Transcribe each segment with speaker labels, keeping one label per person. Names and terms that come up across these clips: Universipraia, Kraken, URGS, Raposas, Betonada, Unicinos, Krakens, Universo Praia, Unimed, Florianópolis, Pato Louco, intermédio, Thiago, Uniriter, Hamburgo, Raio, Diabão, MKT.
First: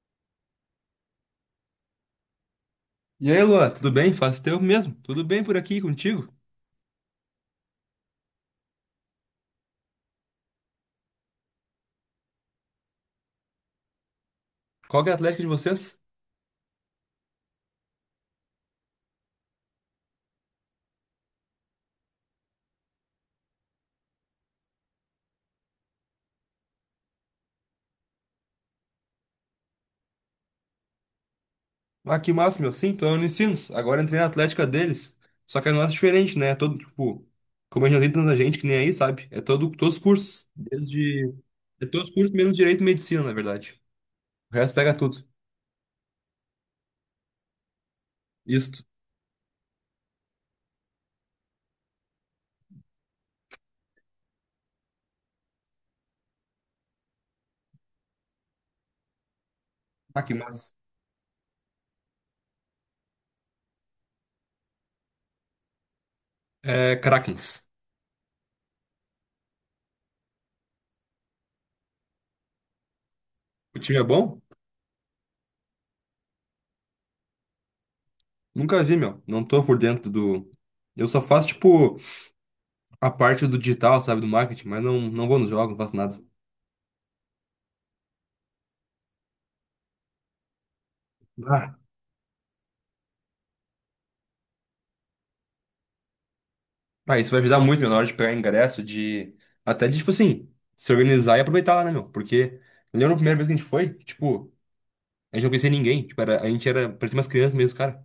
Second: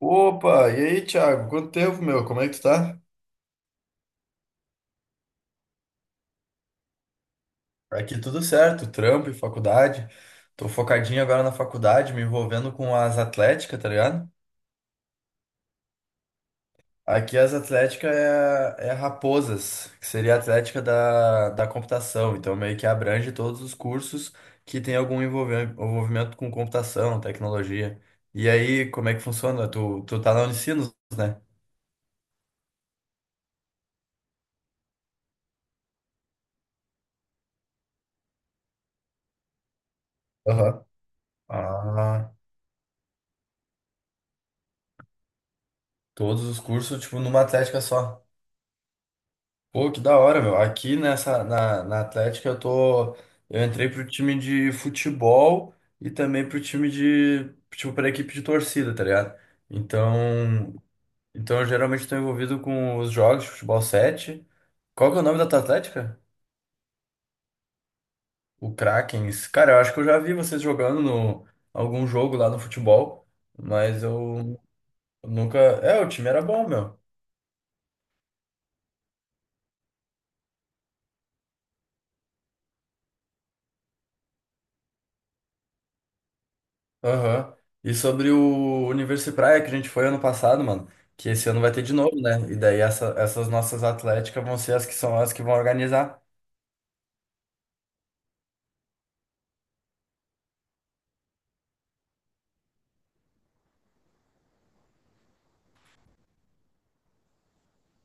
Speaker 1: Opa, e aí, Thiago? Quanto tempo, meu? Como é que tu tá?
Speaker 2: E aí, Luan, tudo bem? Faz tempo mesmo? Tudo bem por aqui contigo?
Speaker 1: Aqui tudo certo, trampo e faculdade. Tô focadinho agora na faculdade, me envolvendo com as atléticas, tá ligado?
Speaker 2: Qual que é a Atlética de vocês?
Speaker 1: Aqui as atléticas é Raposas, que seria a atlética da computação. Então meio que abrange todos os cursos que tem algum envolvimento com computação, tecnologia. E aí, como é que funciona? Tu tá na Unicinos, né?
Speaker 2: Ah, que massa, meu. Sim, tô na Unicinos. Agora entrei na Atlética deles. Só que a nossa é diferente, né? É todo, tipo, como a gente não tem tanta gente que nem aí, sabe? É todo, todos os cursos.
Speaker 1: Aham.
Speaker 2: Desde. É todos os
Speaker 1: Ah,
Speaker 2: cursos menos Direito e Medicina, na verdade. O resto pega tudo.
Speaker 1: todos os cursos, tipo, numa atlética só.
Speaker 2: Isto.
Speaker 1: Pô, que da hora, meu. Aqui nessa, na Atlética eu tô. Eu entrei pro time de futebol e também pro time de. Tipo, pra equipe de torcida, tá ligado?
Speaker 2: Ah, que massa.
Speaker 1: Então. Então eu geralmente tô envolvido com os jogos de futebol 7. Qual que é o nome da tua Atlética?
Speaker 2: É, Krakens.
Speaker 1: O Kraken. Cara, eu acho que eu já vi vocês jogando no algum jogo lá no futebol,
Speaker 2: O time é
Speaker 1: mas
Speaker 2: bom?
Speaker 1: eu nunca. É, o time era bom, meu.
Speaker 2: Nunca vi, meu. Não tô por dentro do. Eu só faço, tipo, a parte do digital, sabe? Do marketing, mas não, não vou nos jogos, não faço nada.
Speaker 1: Aham. E sobre o Universo Praia que a gente foi ano passado, mano, que esse ano vai ter de novo, né? E daí essas nossas atléticas vão ser as que são as que vão organizar.
Speaker 2: Ah, isso vai ajudar muito, meu, na hora de pegar ingresso, de. Até de, tipo assim, se organizar e aproveitar lá, né, meu? Porque eu lembro a primeira vez que a gente foi, tipo, a gente não conhecia ninguém. Tipo, a gente era, parecia umas crianças mesmo, cara.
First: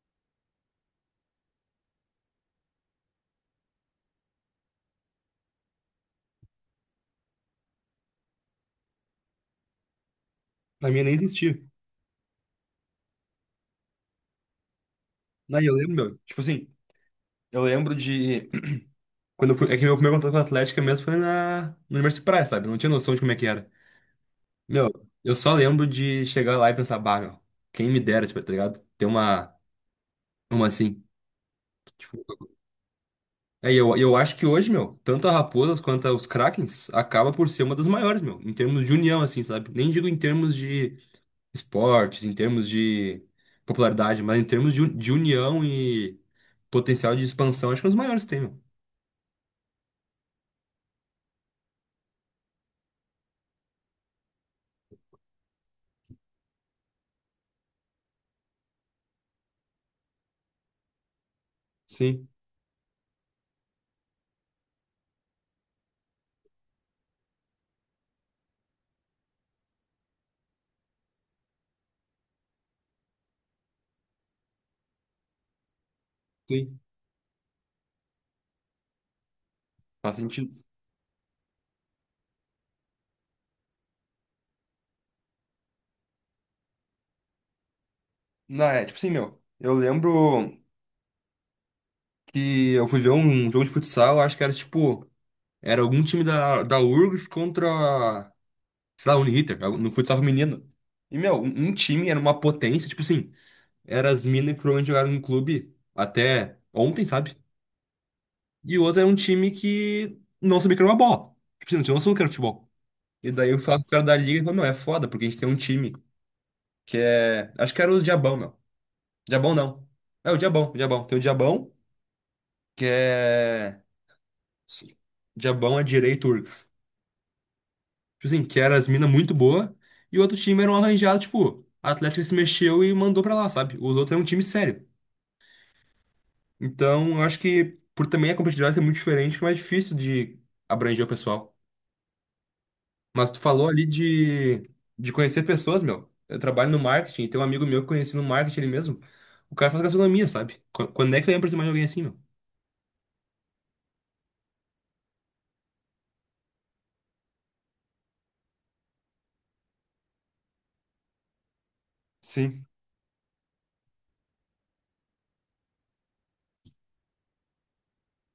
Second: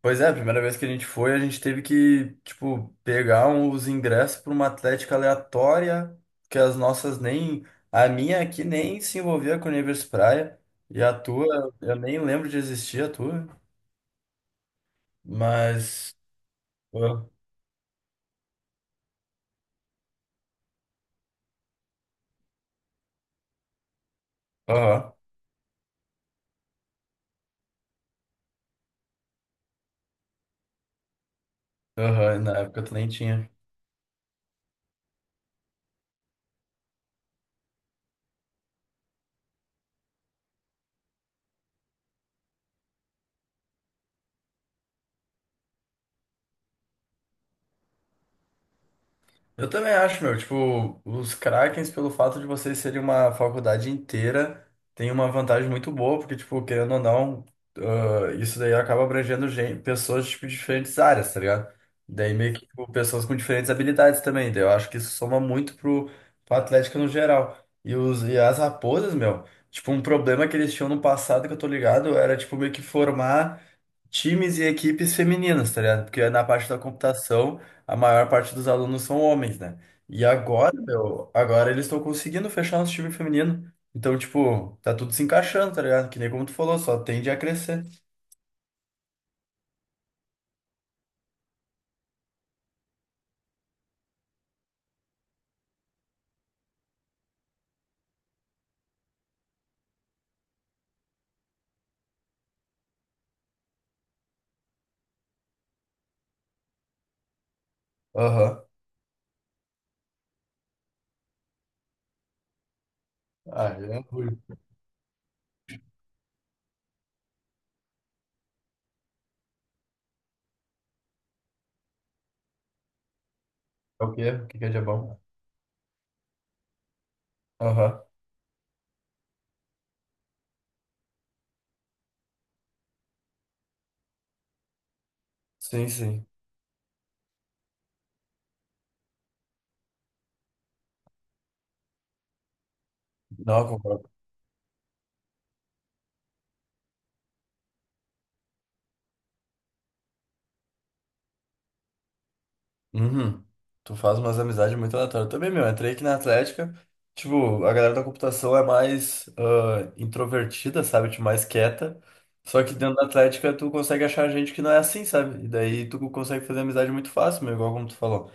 Speaker 1: Pois é, a primeira vez que a gente foi, a gente teve que, tipo, pegar os ingressos para uma atlética aleatória, que as nossas nem. A minha aqui nem se envolvia com o Universo Praia,
Speaker 2: A
Speaker 1: e
Speaker 2: minha
Speaker 1: a
Speaker 2: nem existia.
Speaker 1: tua, eu nem lembro de existir a tua,
Speaker 2: Daí eu lembro,
Speaker 1: mas.
Speaker 2: meu, tipo assim,
Speaker 1: ah,
Speaker 2: eu lembro de. Quando eu fui. É que meu primeiro contato com a Atlética mesmo foi no Universidade Praia, sabe? Eu não tinha noção de como é que era. Meu,
Speaker 1: Aham,
Speaker 2: eu só lembro de chegar lá e pensar, bah, meu, quem me dera, tipo, tá ligado? Ter uma. Uma assim. Tipo.
Speaker 1: aham, na época tu nem tinha.
Speaker 2: É, e eu acho que hoje, meu, tanto a Raposas quanto os Krakens acaba por ser uma das maiores, meu, em termos de união, assim, sabe? Nem digo em termos de esportes, em termos de popularidade, mas em termos de, de união e potencial de expansão, acho que é um dos maiores que tem, meu.
Speaker 1: Eu também acho, meu, tipo, os Krakens, pelo fato de vocês serem uma faculdade inteira, tem uma vantagem muito boa, porque, tipo, querendo ou não, isso daí acaba abrangendo pessoas, tipo, de diferentes áreas, tá ligado?
Speaker 2: Sim,
Speaker 1: Daí meio que, tipo, pessoas com diferentes habilidades também, daí eu acho que isso soma muito pro, pro Atlético no geral. E as raposas, meu, tipo, um problema que eles tinham no passado, que eu tô ligado, era, tipo, meio que formar times e equipes femininas, tá ligado? Porque na parte da
Speaker 2: sim.
Speaker 1: computação, a maior parte dos alunos são homens, né?
Speaker 2: Faz
Speaker 1: E
Speaker 2: sentido.
Speaker 1: agora, meu, agora eles estão conseguindo fechar nosso time feminino. Então, tipo, tá tudo se encaixando, tá ligado? Que nem como tu falou, só tende a crescer.
Speaker 2: Não, é, tipo assim, meu, eu lembro que eu fui ver um jogo de futsal, acho que era tipo, era algum time da URGS contra, sei lá, Uniriter, no futsal feminino. E, meu, um time era uma potência, tipo assim. Era as minas que provavelmente jogaram no clube até ontem, sabe?
Speaker 1: Aham.
Speaker 2: E o outro era um time que não sabia que era uma bola. Tipo, assim, não tinha noção do que era futebol. E daí o
Speaker 1: Ah,
Speaker 2: sócio
Speaker 1: é
Speaker 2: cara da liga
Speaker 1: ruim.
Speaker 2: falou, meu, é foda, porque a gente tem um time que é... Acho que era o Diabão, meu. Diabão não. É o Diabão, o Diabão. Tem o Diabão, que é...
Speaker 1: É o quê? O que que é de bom?
Speaker 2: Diabão é direito Turks.
Speaker 1: Aham.
Speaker 2: Tipo assim, que era as minas muito boa. E o outro time era um arranjado, tipo, a Atlética se mexeu e mandou pra lá, sabe? Os outros eram um time sério.
Speaker 1: Sim, sim.
Speaker 2: Então, eu acho que por também a competitividade ser muito diferente, é mais difícil de abranger o pessoal. Mas tu
Speaker 1: Não,
Speaker 2: falou
Speaker 1: eu
Speaker 2: ali
Speaker 1: concordo.
Speaker 2: de conhecer pessoas, meu. Eu trabalho no marketing, tem um amigo meu que eu conheci no marketing ele mesmo. O cara faz gastronomia, sabe? Quando é que eu ia aproximar de alguém assim, meu?
Speaker 1: Uhum. Tu faz umas amizades muito aleatórias. Também, meu, entrei aqui na Atlética. Tipo, a galera da computação é mais introvertida, sabe? Tipo, mais quieta. Só
Speaker 2: Sim,
Speaker 1: que dentro da Atlética tu consegue achar gente que não é assim, sabe? E daí tu consegue fazer amizade muito fácil, meu, igual como tu falou.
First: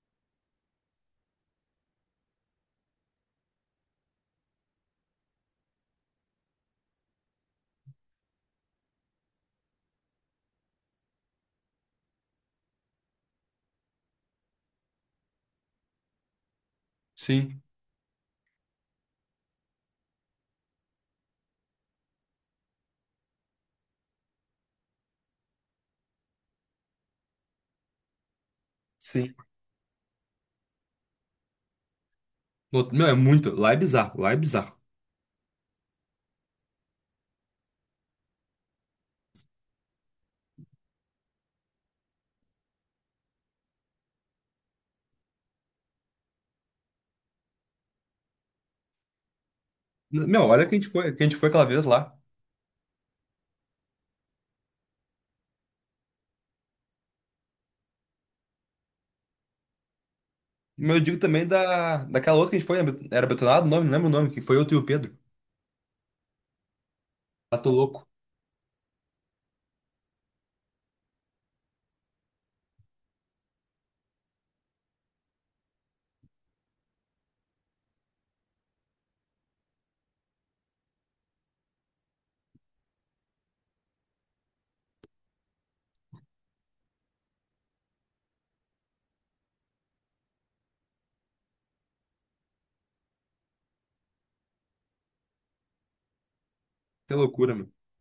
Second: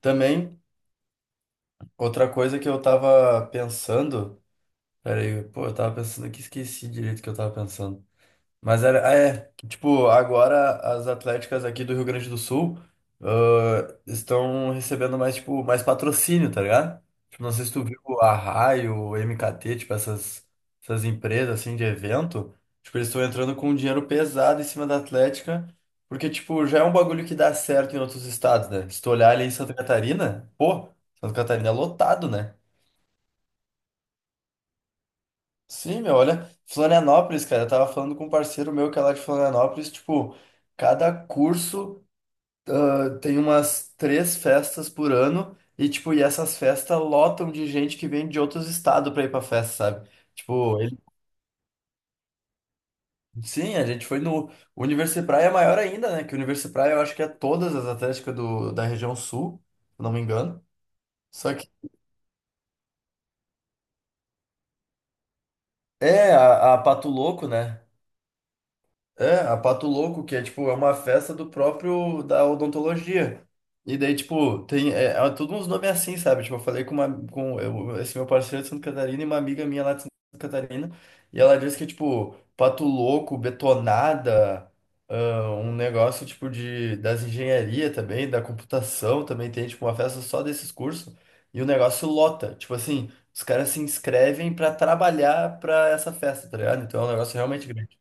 Speaker 1: Também, outra coisa que eu tava pensando. Pera aí, pô, eu tava pensando aqui, esqueci direito o que eu tava pensando. Mas é, que, tipo, agora as atléticas aqui do Rio Grande do Sul, estão recebendo mais, tipo, mais patrocínio, tá ligado? Tipo, não
Speaker 2: sim,
Speaker 1: sei se tu viu a Raio, MKT, tipo, essas empresas, assim, de evento, tipo, eles estão entrando com um dinheiro pesado em cima da Atlética, porque, tipo, já é um bagulho que dá certo em outros estados, né? Se tu olhar
Speaker 2: sim.
Speaker 1: ali em Santa Catarina, pô, Santa Catarina é lotado, né?
Speaker 2: Meu, é muito. Lá é bizarro, lá é bizarro.
Speaker 1: Sim, meu, olha, Florianópolis, cara, eu tava falando com um parceiro meu que é lá de Florianópolis, tipo, cada curso tem umas 3 festas por ano e, tipo, e essas festas lotam de gente que vem de outros estados pra ir pra festa, sabe?
Speaker 2: Meu, olha que a
Speaker 1: Tipo,
Speaker 2: gente foi, que a gente foi aquela vez lá.
Speaker 1: sim, a gente foi no. O Universipraia é maior ainda, né? Que o Universipraia eu acho que é todas as atléticas do, da região sul, se eu não me engano.
Speaker 2: Meu, eu digo também
Speaker 1: Só que
Speaker 2: daquela outra que a gente foi, era Betonado, o nome, não lembro o nome, que foi eu, tu e o Pedro.
Speaker 1: é a Pato Louco,
Speaker 2: Ah, tô
Speaker 1: né?
Speaker 2: louco.
Speaker 1: É, a Pato Louco, que é tipo, é uma festa do próprio da odontologia. E daí, tipo, tem é tudo uns nomes assim, sabe? Tipo, eu falei com esse meu parceiro de Santa Catarina e uma amiga minha lá de Santa Catarina, e ela disse que tipo, Pato Louco, Betonada, um negócio tipo de das engenharia também, da computação também tem tipo uma festa só desses cursos, e o negócio lota. Tipo assim, os caras se inscrevem pra trabalhar pra essa festa, tá ligado? Então é um
Speaker 2: Que
Speaker 1: negócio
Speaker 2: loucura,
Speaker 1: realmente
Speaker 2: meu.
Speaker 1: grande.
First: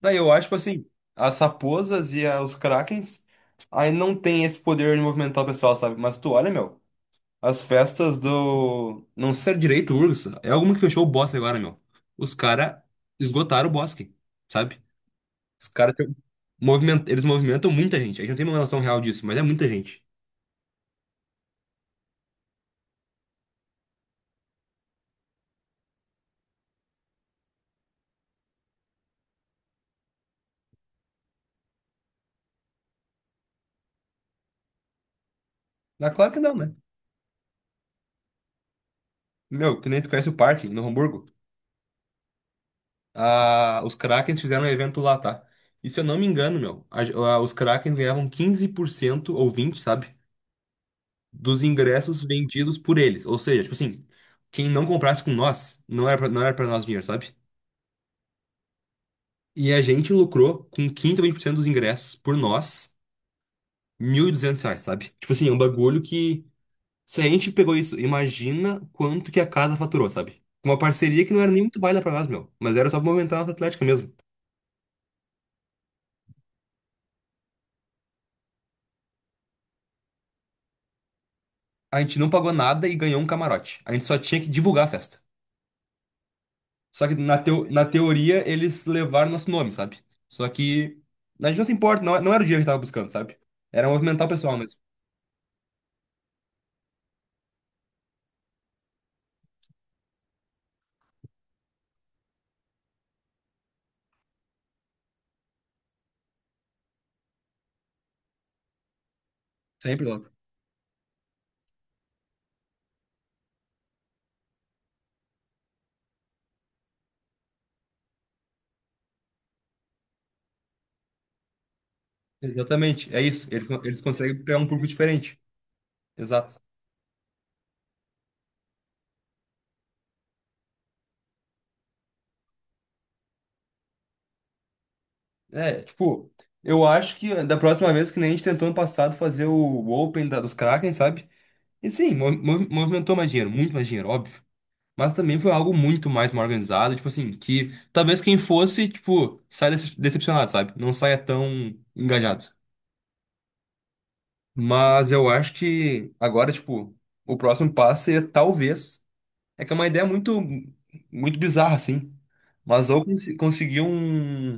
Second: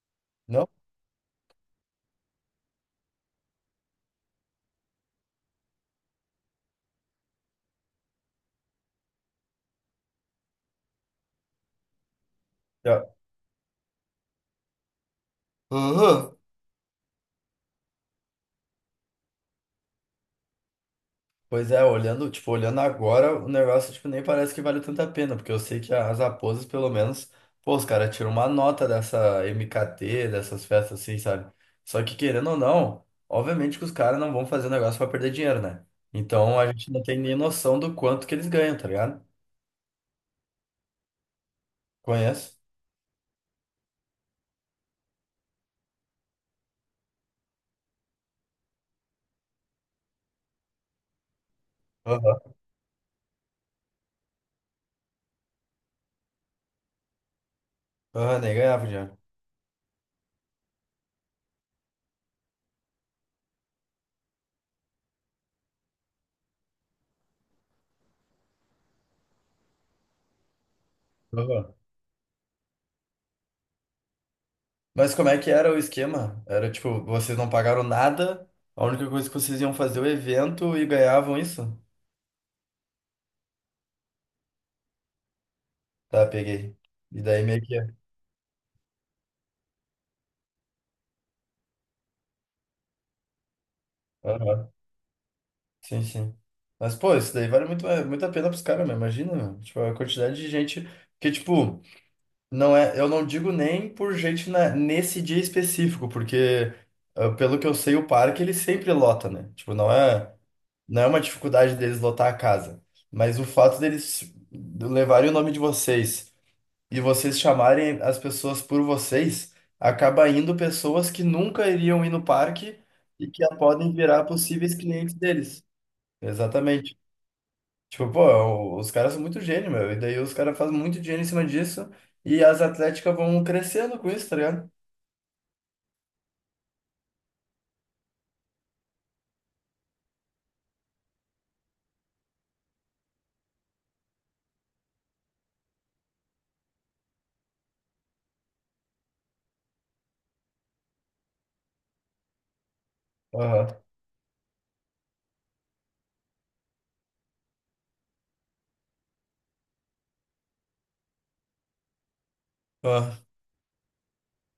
Speaker 2: Daí eu acho, tipo
Speaker 1: Não?
Speaker 2: assim, as raposas e os Krakens aí não tem esse poder de movimentar o pessoal, sabe? Mas tu olha, meu, as festas do. Não sei se é direito, URGS. É alguma que fechou o bosque agora, meu. Os caras esgotaram o bosque, sabe? Os caras tão-
Speaker 1: Aham.
Speaker 2: moviment... Eles movimentam muita gente. A gente não tem uma noção real disso, mas é muita gente.
Speaker 1: Pois é, olhando, tipo, olhando agora, o negócio, tipo, nem parece que vale tanta pena, porque eu sei que as raposas, pelo menos, pô, os caras tiram uma nota dessa MKT, dessas festas assim, sabe? Só que querendo ou não, obviamente que os caras não vão fazer um negócio pra perder dinheiro, né?
Speaker 2: Ah, claro que não,
Speaker 1: Então a
Speaker 2: né?
Speaker 1: gente não tem nem noção do quanto que eles ganham, tá ligado?
Speaker 2: Meu, que nem tu conhece o parque no Hamburgo.
Speaker 1: Conheço?
Speaker 2: Ah, os Krakens fizeram um evento lá, tá? E se eu não me engano, meu, os Krakens ganhavam quinze por cento ou 20, sabe? Dos ingressos
Speaker 1: Aham.
Speaker 2: vendidos por eles. Ou seja, tipo assim, quem não comprasse com nós, não era pra nós dinheiro, sabe?
Speaker 1: Aham, nem ganhava dinheiro.
Speaker 2: E a gente lucrou com 15 ou 20% dos ingressos por nós, R$1.200, sabe? Tipo assim, é um bagulho que, se a gente pegou isso, imagina quanto que a casa faturou, sabe? Uma parceria que não era nem
Speaker 1: Aham.
Speaker 2: muito válida pra nós, meu, mas era só pra movimentar a nossa atlética mesmo.
Speaker 1: Mas como é que era o esquema? Era tipo, vocês não pagaram nada, a única coisa que vocês iam fazer é o evento e ganhavam isso?
Speaker 2: A gente não pagou nada e ganhou um camarote. A gente só tinha que divulgar a festa.
Speaker 1: Tá, peguei.
Speaker 2: Só que
Speaker 1: E
Speaker 2: na,
Speaker 1: daí meio
Speaker 2: teo, na
Speaker 1: que.
Speaker 2: teoria eles levaram nosso nome, sabe? Só que a gente não se importa, não, é, não era o dinheiro que tava buscando, sabe? Era movimentar o pessoal
Speaker 1: Aham,
Speaker 2: mesmo.
Speaker 1: sim, sim. Mas, pô, isso daí vale muito, é, muito a pena pros caras, meu. Imagina, meu. Tipo, a quantidade de gente que, tipo, não é. Eu não digo nem por gente na, nesse dia específico, porque, pelo que eu sei, o parque ele sempre lota, né? Tipo, não
Speaker 2: Sempre lota.
Speaker 1: é, não é uma dificuldade deles lotar a casa. Mas o fato deles levarem o nome de vocês. E vocês chamarem as pessoas por vocês, acaba indo pessoas que nunca iriam ir no parque
Speaker 2: Exatamente, é
Speaker 1: e que
Speaker 2: isso. Eles, con-
Speaker 1: podem
Speaker 2: eles
Speaker 1: virar
Speaker 2: conseguem pegar um
Speaker 1: possíveis
Speaker 2: público
Speaker 1: clientes
Speaker 2: diferente.
Speaker 1: deles.
Speaker 2: Exato.
Speaker 1: Exatamente. Tipo, pô, os caras são muito gênio, meu. E daí os caras fazem muito dinheiro em cima disso e as atléticas vão crescendo com isso, tá ligado?
Speaker 2: É, tipo, eu acho que da próxima vez que nem a gente tentou ano passado fazer o Open dos Kraken, sabe? E sim, movimentou mais dinheiro, muito mais dinheiro, óbvio. Mas também foi algo muito mais mal organizado, tipo assim, que talvez quem fosse, tipo, saia decepcionado, sabe? Não saia tão engajado.
Speaker 1: Aham.
Speaker 2: Mas eu acho que agora, tipo, o próximo passo é talvez. É que é uma ideia muito, muito bizarra, assim. Mas ou
Speaker 1: Aham,
Speaker 2: conseguir um,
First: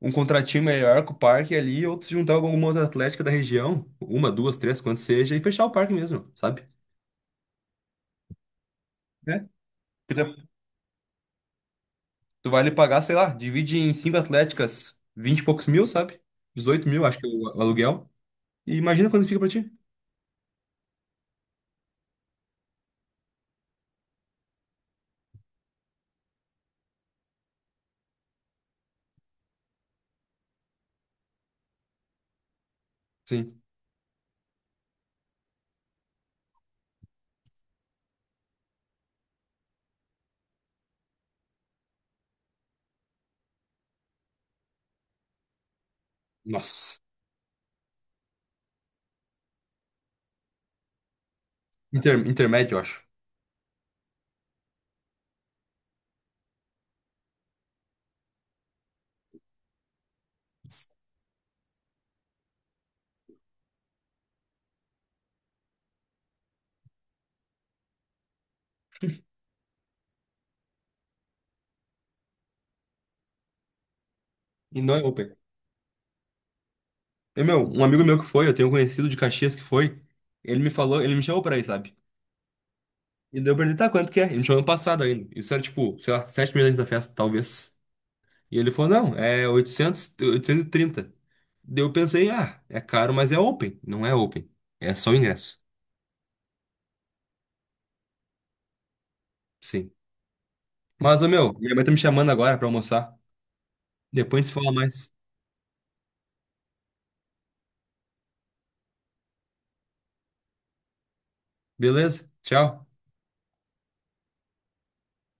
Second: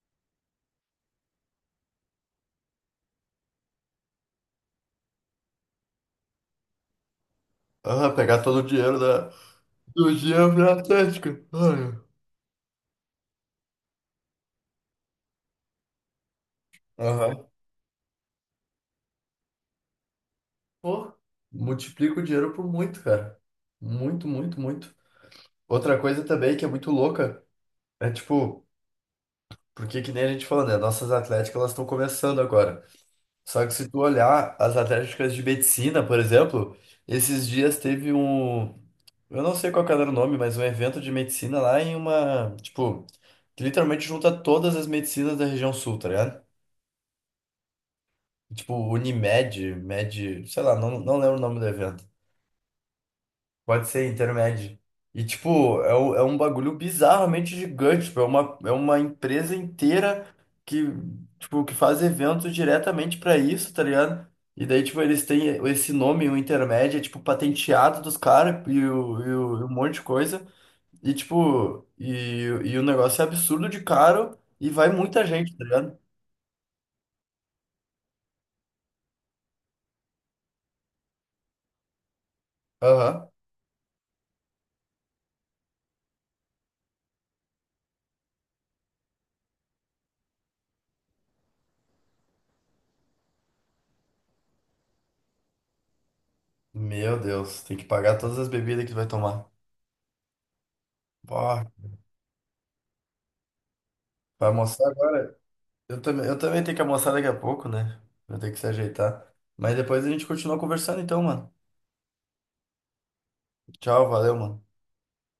Speaker 2: um contratinho melhor com o parque ali, ou se juntar com alguma outra atlética da região, uma, duas, três, quanto seja, e fechar o parque mesmo, sabe?
Speaker 1: Aham, pegar todo o dinheiro
Speaker 2: É.
Speaker 1: do
Speaker 2: Porque Tu
Speaker 1: dinheiro pra Atlética. Ai.
Speaker 2: tu vai lhe pagar, sei lá, divide em cinco atléticas, vinte e poucos mil, sabe? 18.000, acho que é
Speaker 1: Aham.
Speaker 2: o aluguel. E imagina quando fica pra ti.
Speaker 1: Pô, multiplica o dinheiro por muito, cara. Muito, muito, muito. Outra coisa também que é muito louca é tipo, porque que nem a gente falou, né? Nossas atléticas elas estão começando agora.
Speaker 2: Sim.
Speaker 1: Só que se tu olhar as atléticas de medicina, por exemplo, esses dias teve um, eu não sei qual que era o nome, mas um evento de medicina lá em uma, tipo, que literalmente junta todas as medicinas da região sul, tá ligado?
Speaker 2: Nossa.
Speaker 1: Tipo, Unimed, Med, sei lá, não, não lembro o nome do evento.
Speaker 2: Intermédio, eu acho.
Speaker 1: Pode ser intermédio. E, tipo, é, é um bagulho bizarramente gigante. Tipo, é uma empresa inteira que, tipo, que faz eventos diretamente pra isso, tá ligado? E daí, tipo, eles têm esse nome, o intermédio, é, tipo, patenteado dos caras e um monte de coisa. E, tipo, e o negócio é absurdo de caro e
Speaker 2: E
Speaker 1: vai
Speaker 2: não é
Speaker 1: muita
Speaker 2: open.
Speaker 1: gente, tá ligado?
Speaker 2: E, meu, um amigo meu que foi, eu tenho um conhecido de Caxias que foi, ele me falou, ele me chamou pra ir, sabe?
Speaker 1: Aham.
Speaker 2: E daí eu perguntei, tá, quanto que é? Ele me chamou ano passado ainda. Isso era tipo, sei lá, 7 meses antes da festa, talvez. E ele falou, não, é oitocentos e trinta. Daí eu pensei, ah, é caro, mas é open. Não é open. É só o ingresso.
Speaker 1: Meu Deus, tem que pagar todas as bebidas que tu vai tomar.
Speaker 2: Sim. Mas, ô, meu,
Speaker 1: Ó,
Speaker 2: minha mãe tá me chamando agora pra almoçar. Depois a
Speaker 1: vai
Speaker 2: gente se fala
Speaker 1: almoçar
Speaker 2: mais.
Speaker 1: agora? Eu também tenho que almoçar daqui a pouco, né? Vou ter que se ajeitar. Mas depois a gente continua conversando então, mano.
Speaker 2: Beleza? Tchau.
Speaker 1: Tchau, valeu, mano.